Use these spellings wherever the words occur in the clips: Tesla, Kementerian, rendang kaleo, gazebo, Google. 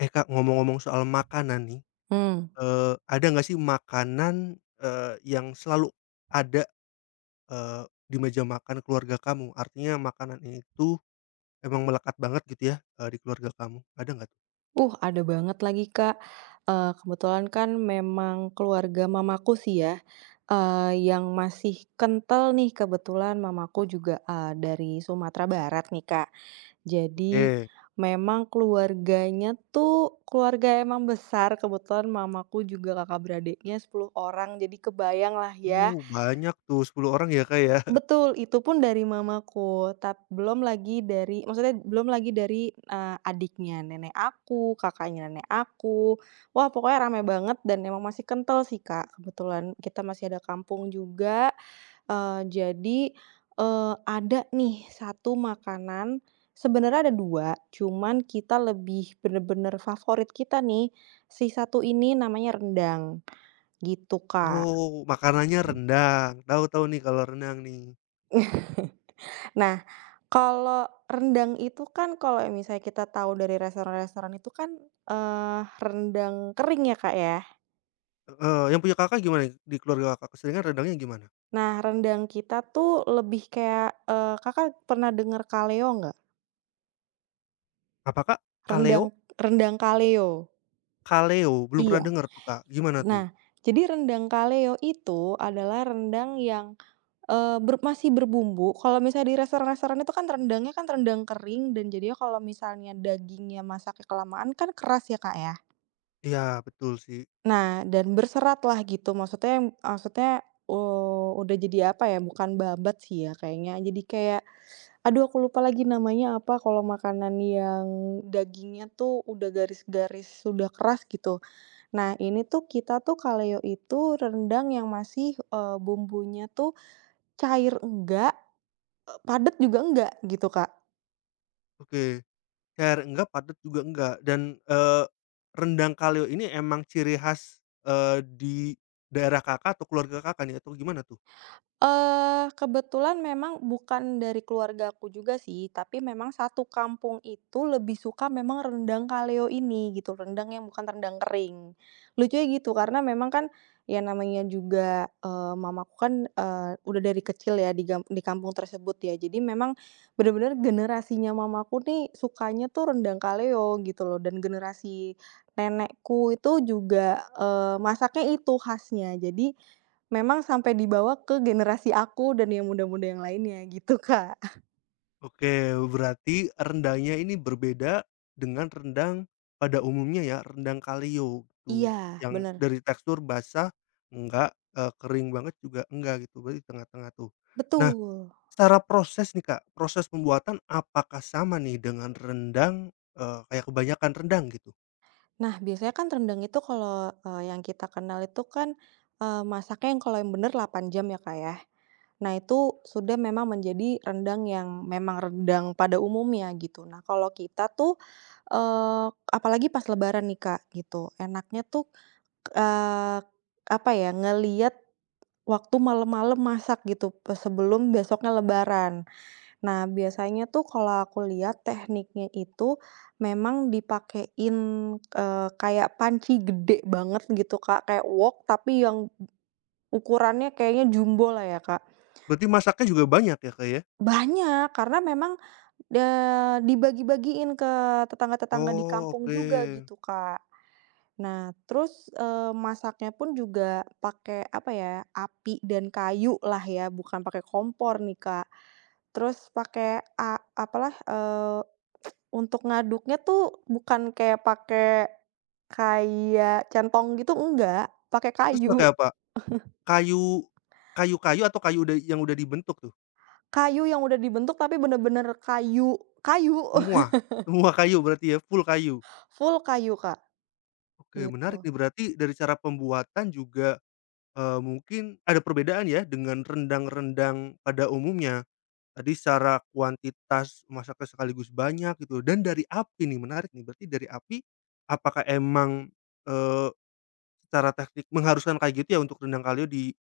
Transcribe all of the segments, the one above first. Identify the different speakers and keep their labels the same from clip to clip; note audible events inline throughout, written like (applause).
Speaker 1: Eh, Kak, ngomong-ngomong soal makanan nih,
Speaker 2: Hmm,
Speaker 1: ada nggak sih makanan, yang selalu ada, eee, di meja makan keluarga kamu? Artinya makanan itu emang melekat banget gitu ya, di keluarga kamu, ada nggak tuh?
Speaker 2: Ada banget lagi, Kak. Kebetulan kan memang keluarga mamaku sih ya, yang masih kental nih, kebetulan mamaku juga, dari Sumatera Barat nih, Kak. Jadi
Speaker 1: Oke,
Speaker 2: memang keluarganya tuh keluarga emang besar, kebetulan mamaku juga kakak beradiknya 10 orang, jadi kebayang lah ya.
Speaker 1: banyak tuh 10 orang ya, Kak, ya?
Speaker 2: Betul, itu pun dari mamaku, belum lagi dari, maksudnya belum lagi dari, adiknya nenek aku, kakaknya nenek aku. Wah, pokoknya rame banget dan emang masih kental sih, Kak. Kebetulan kita masih ada kampung juga, jadi, ada nih satu makanan, sebenarnya ada 2, cuman kita lebih bener-bener favorit kita nih, si satu ini namanya rendang, gitu, Kak.
Speaker 1: Oh, makanannya rendang, tahu-tahu nih kalau rendang nih.
Speaker 2: (laughs) Nah, kalau rendang itu kan, kalau misalnya kita tahu dari restoran-restoran itu kan, rendang kering ya, Kak, ya.
Speaker 1: Heeh, yang punya Kakak gimana nih? Di keluarga Kakak, keseringan rendangnya gimana?
Speaker 2: Nah, rendang kita tuh lebih kayak, Kakak pernah dengar kaleo nggak?
Speaker 1: Apa, Kak? Kaleo?
Speaker 2: Rendang, rendang kaleo.
Speaker 1: Kaleo, belum pernah
Speaker 2: Iya.
Speaker 1: denger tuh, Kak, gimana tuh?
Speaker 2: Nah, jadi rendang kaleo itu adalah rendang yang, eee, ber masih berbumbu. Kalau misalnya di restoran-restoran itu kan rendangnya kan rendang kering, dan jadinya kalau misalnya dagingnya masaknya kelamaan kan keras ya, Kak, ya.
Speaker 1: Iya, betul sih.
Speaker 2: Nah, dan berserat lah gitu, maksudnya maksudnya, udah jadi apa ya, bukan babat sih ya kayaknya, jadi kayak, aduh, aku lupa lagi namanya apa, kalau makanan yang dagingnya tuh udah garis-garis, sudah keras gitu. Nah, ini tuh kita tuh kaleo itu rendang yang masih, bumbunya tuh cair enggak, padat juga enggak gitu, Kak.
Speaker 1: Oke. Cair enggak, padat juga enggak, dan rendang kaleo ini emang ciri khas, di daerah Kakak atau keluarga Kakak nih atau gimana tuh?
Speaker 2: Eh, kebetulan memang bukan dari keluargaku juga sih, tapi memang satu kampung itu lebih suka memang rendang kaleo ini gitu, rendang yang bukan rendang kering. Lucunya gitu, karena memang kan ya namanya juga, mamaku kan, udah dari kecil ya di kampung tersebut ya, jadi memang benar-benar generasinya mamaku nih sukanya tuh rendang kaleo gitu loh, dan generasi nenekku itu juga, masaknya itu khasnya. Jadi memang sampai dibawa ke generasi aku dan yang muda-muda yang lainnya gitu, Kak.
Speaker 1: Oke, berarti rendangnya ini berbeda dengan rendang pada umumnya ya, rendang kaleo gitu,
Speaker 2: Iya,
Speaker 1: yang
Speaker 2: bener,
Speaker 1: dari tekstur basah enggak, kering banget juga enggak gitu, berarti tengah-tengah tuh. Nah,
Speaker 2: betul.
Speaker 1: secara proses nih Kak, proses pembuatan apakah sama nih dengan rendang, kayak kebanyakan rendang gitu?
Speaker 2: Nah, biasanya kan rendang itu kalau, yang kita kenal itu kan, masaknya yang kalau yang bener 8 jam ya, Kak, ya. Nah, itu sudah memang menjadi rendang yang memang rendang pada umumnya gitu. Nah, kalau kita tuh, eee, apalagi pas lebaran nih, Kak, gitu, enaknya tuh, eee, apa ya, ngelihat waktu malam-malam masak gitu, sebelum besoknya lebaran. Nah, biasanya tuh kalau aku lihat tekniknya itu memang dipakein, kayak panci gede banget gitu, Kak, kayak wok tapi yang ukurannya kayaknya jumbo lah ya, Kak.
Speaker 1: Berarti masaknya juga banyak ya, Kak, ya?
Speaker 2: Banyak, karena memang, dibagi-bagiin ke tetangga-tetangga di
Speaker 1: Oh,
Speaker 2: kampung
Speaker 1: oke.
Speaker 2: juga gitu, Kak. Nah, terus, masaknya pun juga pakai, apa ya, api dan kayu lah ya, bukan pakai kompor nih, Kak. Terus pakai apalah, untuk ngaduknya tuh bukan kayak pakai kayak centong gitu, enggak, pakai
Speaker 1: Terus pakai
Speaker 2: kayu.
Speaker 1: apa? Kayu kayu-kayu atau kayu udah yang udah dibentuk tuh?
Speaker 2: Kayu yang udah dibentuk, tapi bener-bener kayu kayu,
Speaker 1: Semua?
Speaker 2: (laughs)
Speaker 1: Semua kayu berarti ya, full kayu?
Speaker 2: full kayu, Kak,
Speaker 1: Oke,
Speaker 2: gitu.
Speaker 1: menarik nih. Berarti dari cara pembuatan juga, mungkin ada perbedaan ya dengan rendang-rendang pada umumnya? Tadi secara kuantitas masaknya sekaligus banyak gitu dan dari api nih, menarik nih. Berarti dari api, apakah emang, eee, secara teknik mengharuskan kayak gitu ya untuk rendang kaleo di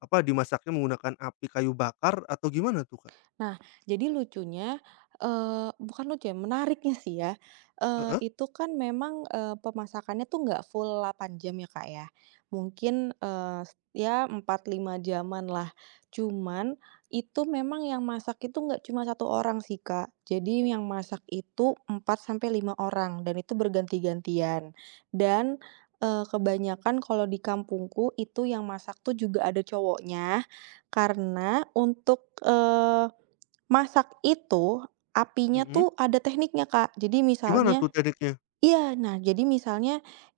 Speaker 1: apa, dimasaknya menggunakan api kayu bakar atau gimana tuh, Kak?
Speaker 2: Nah, jadi lucunya, bukan lucu ya, menariknya sih ya,
Speaker 1: Heeh?
Speaker 2: itu kan memang, pemasakannya tuh nggak full 8 jam ya, Kak, ya. Mungkin, ya 4 5 jaman lah. Cuman itu memang yang masak itu nggak cuma satu orang sih, Kak. Jadi yang masak itu 4 sampai 5 orang dan itu berganti-gantian. Dan, kebanyakan kalau di kampungku itu yang masak tuh juga ada cowoknya, karena untuk masak itu, apinya
Speaker 1: Mhm.
Speaker 2: tuh ada tekniknya, Kak. Jadi
Speaker 1: Gimana
Speaker 2: misalnya,
Speaker 1: tuh tekniknya?
Speaker 2: iya, nah jadi misalnya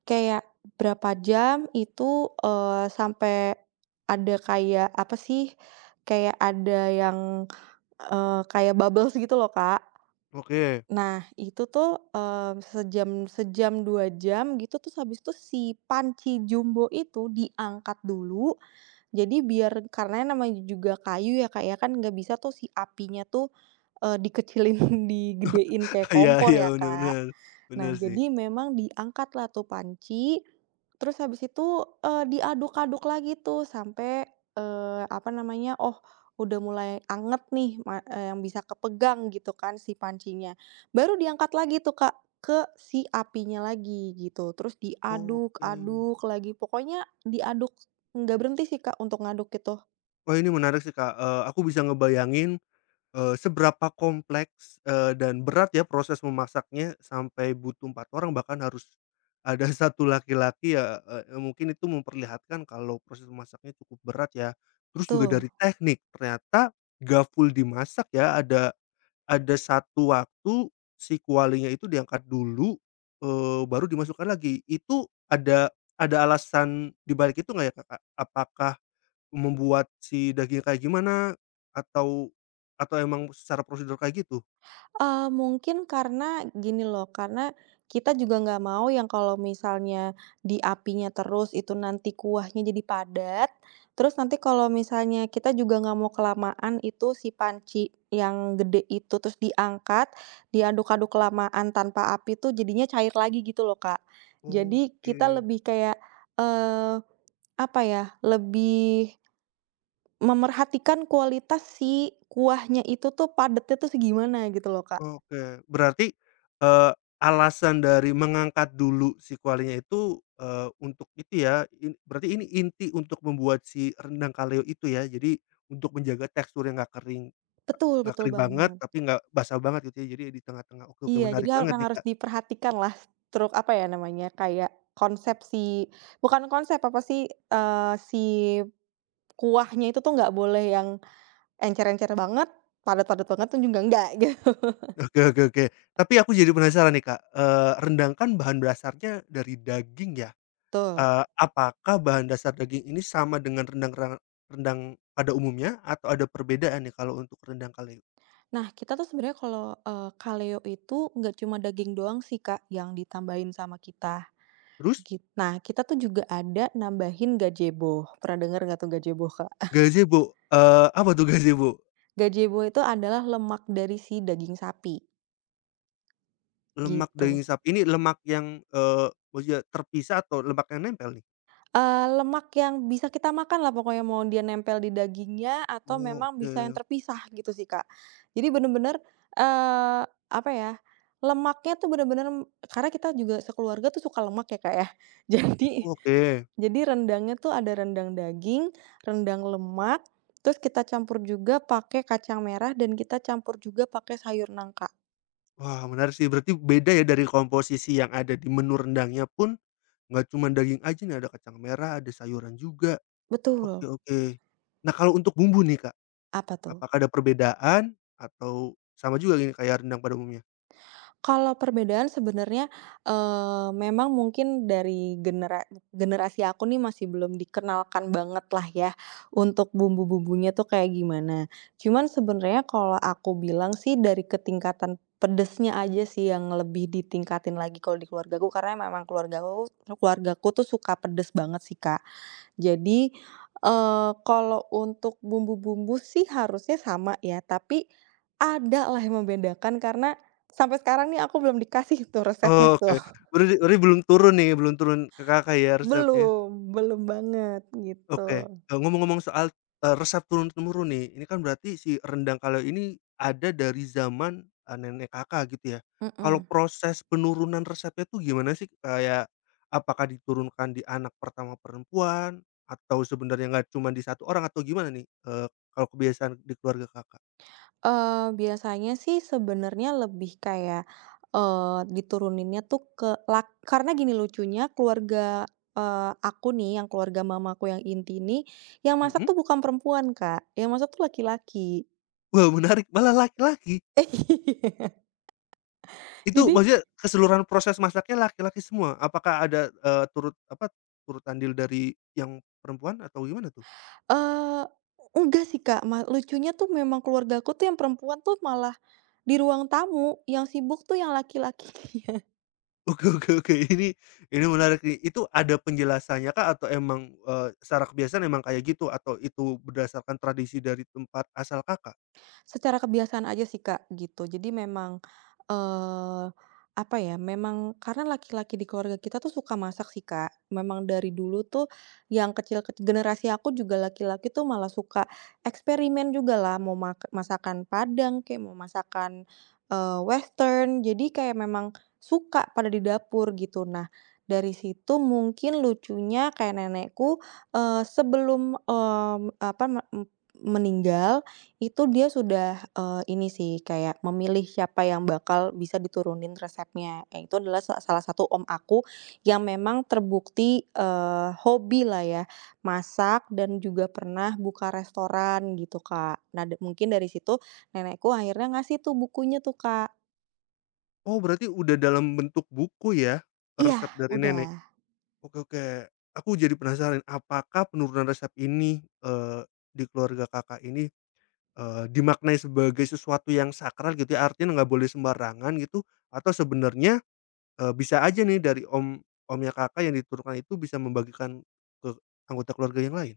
Speaker 2: kayak berapa jam itu, sampai ada kayak apa sih, kayak ada yang, kayak bubbles gitu loh, Kak.
Speaker 1: Oke.
Speaker 2: Nah itu tuh, eee, sejam sejam, 2 jam gitu, terus habis itu si panci jumbo itu diangkat dulu, jadi biar, karena namanya juga kayu ya, Kak, ya, kan nggak bisa tuh si apinya tuh, dikecilin, (laughs) digedein kayak
Speaker 1: (laughs) Iya,
Speaker 2: kompor
Speaker 1: iya,
Speaker 2: ya,
Speaker 1: bener,
Speaker 2: Kak.
Speaker 1: bener. Bener
Speaker 2: Nah,
Speaker 1: sih.
Speaker 2: jadi memang diangkatlah tuh panci. Terus habis itu, diaduk-aduk lagi tuh sampai, apa namanya, oh, udah mulai anget nih, yang bisa kepegang gitu kan si pancinya. Baru diangkat lagi tuh, Kak, ke si apinya lagi gitu, terus
Speaker 1: Oke.
Speaker 2: diaduk-aduk lagi, pokoknya diaduk, nggak berhenti sih, Kak, untuk ngaduk itu.
Speaker 1: Wah, ini menarik sih, Kak, aku bisa ngebayangin, seberapa kompleks, dan berat ya proses memasaknya sampai butuh 4 orang bahkan harus ada (laughs) satu laki-laki ya, mungkin itu memperlihatkan kalau proses memasaknya cukup berat ya. Terus juga
Speaker 2: Betul.
Speaker 1: dari teknik, ternyata nggak full dimasak ya ada. Ada satu waktu si kualinya itu diangkat dulu, baru dimasukkan lagi. Itu ada alasan di balik itu nggak ya, Kakak? Apakah membuat si daging kayak gimana? Atau emang secara prosedur kayak gitu?
Speaker 2: Mungkin karena gini loh, karena kita juga nggak mau yang kalau misalnya di apinya terus itu nanti kuahnya jadi padat, terus nanti kalau misalnya kita juga nggak mau kelamaan itu si panci yang gede itu terus diangkat, diaduk-aduk kelamaan tanpa api tuh jadinya cair lagi gitu loh, Kak. Jadi
Speaker 1: Oke,
Speaker 2: kita lebih kayak, eee, apa ya, lebih memerhatikan kualitas si kuahnya itu tuh padatnya tuh segimana gitu loh, Kak.
Speaker 1: oke. Berarti, eee, alasan dari mengangkat dulu si kualinya itu, untuk itu ya, berarti ini inti untuk membuat si rendang kaleo itu ya? Jadi untuk menjaga tekstur yang nggak kering.
Speaker 2: Betul,
Speaker 1: Nggak
Speaker 2: betul
Speaker 1: kering banget,
Speaker 2: banget.
Speaker 1: tapi nggak basah banget gitu ya, jadi di tengah-tengah. Oke, oke,
Speaker 2: Iya,
Speaker 1: menarik
Speaker 2: jadi
Speaker 1: banget
Speaker 2: memang
Speaker 1: nih,
Speaker 2: harus
Speaker 1: Kak.
Speaker 2: diperhatikan lah, apa ya namanya, kayak konsep si, bukan konsep, apa sih, si kuahnya itu tuh nggak boleh yang encer-encer banget, padat-padat banget tuh juga nggak, (laughs)
Speaker 1: (laughs) Oke, oke, oke. Tapi aku jadi penasaran nih, Kak, rendang kan bahan dasarnya dari daging ya?
Speaker 2: gitu.
Speaker 1: Apakah bahan dasar daging ini sama dengan rendang pada umumnya atau ada perbedaan nih kalau untuk rendang kaleo?
Speaker 2: Nah, kita tuh sebenarnya kalau, kaleo itu nggak cuma daging doang sih, Kak, yang ditambahin sama kita,
Speaker 1: Terus
Speaker 2: nah, kita tuh juga ada nambahin gazebo. Pernah dengar nggak tuh gazebo, Kak? (laughs)
Speaker 1: gazebo, apa tuh gazebo?
Speaker 2: Gazebo itu adalah lemak dari si daging sapi,
Speaker 1: Lemak daging
Speaker 2: gitu.
Speaker 1: sapi ini lemak yang, maksudnya terpisah atau lemak yang nempel nih?
Speaker 2: Lemak yang bisa kita makan lah pokoknya, mau dia nempel di dagingnya atau
Speaker 1: Oh,
Speaker 2: memang bisa yang
Speaker 1: oke.
Speaker 2: terpisah gitu sih, Kak. Jadi bener-bener, apa ya, lemaknya tuh bener-bener, karena kita juga sekeluarga tuh suka lemak ya, Kak, ya. (laughs) Jadi
Speaker 1: Oh, oke.
Speaker 2: jadi rendangnya tuh ada rendang daging, rendang lemak, terus kita campur juga pakai kacang merah dan kita campur juga pakai sayur nangka.
Speaker 1: Wah, menarik sih, berarti beda ya dari komposisi yang ada di menu rendangnya pun, nggak cuma daging aja nih, ada kacang merah, ada sayuran juga. Oke,
Speaker 2: Betul.
Speaker 1: oke. Nah, kalau untuk bumbu nih Kak,
Speaker 2: Apa tuh?
Speaker 1: apakah ada perbedaan atau sama juga gini kayak rendang pada umumnya?
Speaker 2: Kalau perbedaan sebenarnya, memang mungkin dari generasi aku nih masih belum dikenalkan banget lah ya, untuk bumbu-bumbunya tuh kayak gimana. Cuman sebenarnya kalau aku bilang sih dari ketingkatan pedesnya aja sih yang lebih ditingkatin lagi kalau di keluargaku, karena memang keluargaku keluargaku tuh suka pedes banget sih, Kak. Jadi, kalau untuk bumbu-bumbu sih harusnya sama ya, tapi ada lah yang membedakan karena sampai sekarang nih aku belum dikasih tuh resepnya
Speaker 1: Oh, oke,
Speaker 2: tuh. (laughs)
Speaker 1: berarti berarti belum turun nih, belum turun ke Kakak ya resepnya?
Speaker 2: Belum, belum banget gitu.
Speaker 1: Oke, ngomong-ngomong soal, resep turun-temurun nih, ini kan berarti si rendang kalau ini ada dari zaman, nenek Kakak gitu ya. Kalau
Speaker 2: Mhm.
Speaker 1: proses penurunan resepnya tuh gimana sih? Kayak apakah diturunkan di anak pertama perempuan atau sebenarnya nggak cuma di satu orang atau gimana nih, kalau kebiasaan di keluarga Kakak?
Speaker 2: Biasanya sih sebenarnya lebih kayak, dituruninnya tuh ke karena gini, lucunya keluarga, aku nih, yang keluarga mamaku yang inti nih, yang
Speaker 1: Mhm?
Speaker 2: masak tuh bukan perempuan, Kak, yang masak tuh laki-laki.
Speaker 1: Wah, menarik, malah laki-laki?
Speaker 2: (laughs)
Speaker 1: Itu
Speaker 2: Jadi,
Speaker 1: maksudnya keseluruhan proses masaknya laki-laki semua? Apakah ada, turut andil dari yang perempuan atau gimana tuh?
Speaker 2: eee, enggak sih, Kak, lucunya tuh memang keluargaku tuh yang perempuan tuh malah di ruang tamu, yang sibuk tuh yang laki-laki.
Speaker 1: Oke, oke, oke, ini menarik nih. Itu ada penjelasannya kah atau emang, secara kebiasaan emang kayak gitu atau itu berdasarkan tradisi dari tempat asal Kakak?
Speaker 2: Secara kebiasaan aja sih, Kak, gitu. Jadi memang, eee, apa ya, memang karena laki-laki di keluarga kita tuh suka masak sih, Kak. Memang dari dulu tuh yang kecil kec generasi aku juga laki-laki tuh malah suka eksperimen juga lah, mau masakan Padang, kayak mau masakan, western. Jadi kayak memang suka pada di dapur gitu. Nah, dari situ mungkin lucunya, kayak nenekku, sebelum, mmm, apa, meninggal, itu dia sudah, eee, ini sih, kayak memilih siapa yang bakal bisa diturunin resepnya, itu adalah salah satu om aku yang memang terbukti, eh, hobi lah ya, masak dan juga pernah buka restoran gitu, Kak. Nah, mungkin dari situ nenekku akhirnya ngasih tuh bukunya tuh, Kak.
Speaker 1: Oh, berarti udah dalam bentuk buku ya,
Speaker 2: Iya,
Speaker 1: resep dari nenek?
Speaker 2: udah.
Speaker 1: Oke, oke, aku jadi penasaran apakah penurunan resep ini, di keluarga Kakak ini, dimaknai sebagai sesuatu yang sakral gitu ya, artinya nggak boleh sembarangan gitu, atau sebenarnya bisa aja nih dari omnya Kakak yang diturunkan itu bisa membagikan ke anggota keluarga yang lain.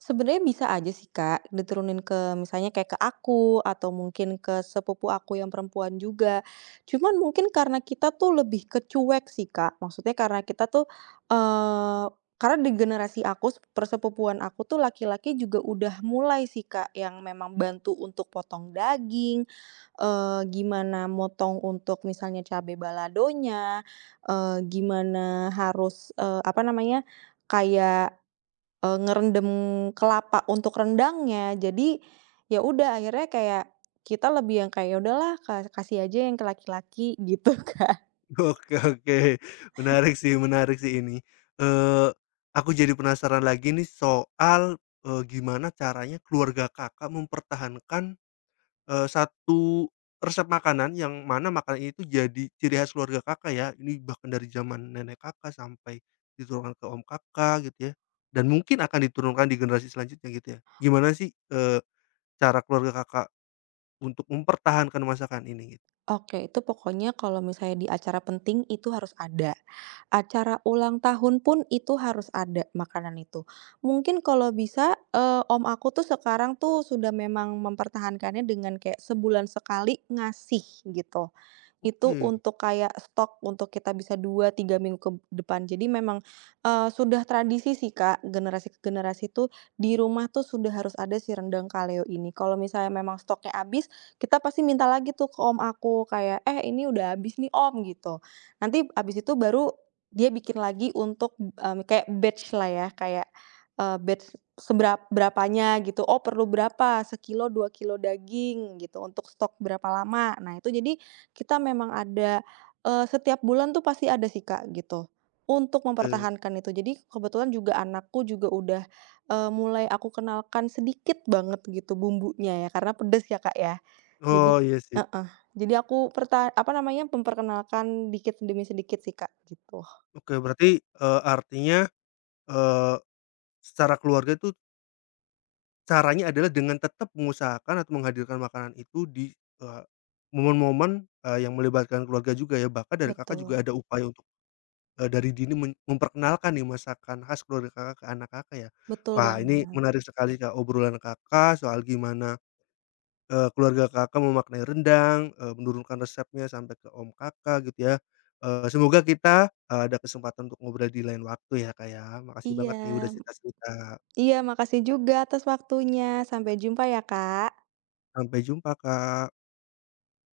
Speaker 2: Sebenarnya bisa aja sih, Kak, diturunin ke misalnya kayak ke aku atau mungkin ke sepupu aku yang perempuan juga. Cuman mungkin karena kita tuh lebih ke cuek sih, Kak. Maksudnya karena kita tuh, eee, karena di generasi aku, persepupuan aku tuh laki-laki juga udah mulai sih, Kak, yang memang bantu untuk potong daging, gimana motong untuk misalnya cabai baladonya, gimana harus, apa namanya, kayak, ngerendam kelapa untuk rendangnya. Jadi, ya udah akhirnya kayak kita lebih yang kayak, "Ya udahlah kasih aja yang ke laki-laki," gitu, (laughs) kan.
Speaker 1: (laughs) Oke, oke, menarik sih ini. Eee, aku jadi penasaran lagi nih soal, gimana caranya keluarga Kakak mempertahankan, satu resep makanan yang mana makanan itu jadi ciri khas keluarga Kakak ya, ini bahkan dari zaman nenek Kakak sampai diturunkan ke om Kakak gitu ya, dan mungkin akan diturunkan di generasi selanjutnya gitu ya. Gimana sih, eh, cara keluarga Kakak untuk mempertahankan masakan ini gitu.
Speaker 2: Oke, itu pokoknya kalau misalnya di acara penting itu harus ada. Acara ulang tahun pun itu harus ada makanan itu. Mungkin kalau bisa, om aku tuh sekarang tuh sudah memang mempertahankannya dengan kayak sebulan sekali ngasih gitu, itu
Speaker 1: Oke,
Speaker 2: untuk kayak stok untuk kita bisa 2 3 minggu ke depan. Jadi memang, sudah tradisi sih, Kak, generasi ke generasi tuh di rumah tuh sudah harus ada si rendang kaleo ini. Kalau misalnya memang stoknya habis, kita pasti minta lagi tuh ke om aku kayak, "Eh, ini udah habis nih, Om," gitu. Nanti habis itu baru dia bikin lagi untuk, mmm, kayak batch lah ya, kayak, batch seberapa berapanya gitu, "Oh, perlu berapa, sekilo, 2 kilo daging," gitu, "untuk stok berapa lama." Nah, itu jadi kita memang ada, setiap bulan tuh pasti ada sih, Kak, gitu, untuk
Speaker 1: oke.
Speaker 2: mempertahankan itu. Jadi kebetulan juga anakku juga udah, mulai aku kenalkan sedikit banget gitu bumbunya ya, karena pedes ya, Kak, ya. Jadi,
Speaker 1: Oh, iya sih.
Speaker 2: heeh, jadi aku apa namanya, memperkenalkan dikit demi sedikit sih, Kak, gitu.
Speaker 1: Oke, berarti, artinya, eee, secara keluarga itu caranya adalah dengan tetap mengusahakan atau menghadirkan makanan itu di, eee, momen-momen, yang melibatkan keluarga juga ya, bahkan dari Kakak
Speaker 2: Betul,
Speaker 1: juga ada upaya untuk, dari dini memperkenalkan nih masakan khas keluarga Kakak ke anak Kakak ya.
Speaker 2: betul
Speaker 1: Wah, ini
Speaker 2: banget.
Speaker 1: menarik sekali Kak, obrolan Kakak soal gimana keluarga Kakak memaknai rendang, menurunkan resepnya sampai ke om Kakak gitu ya. Semoga kita, ada kesempatan untuk ngobrol di lain waktu ya, Kak, ya. Makasih banget
Speaker 2: Iya,
Speaker 1: nih udah cerita-cerita.
Speaker 2: iya, makasih juga atas waktunya. Sampai jumpa ya, Kak.
Speaker 1: Sampai jumpa, Kak.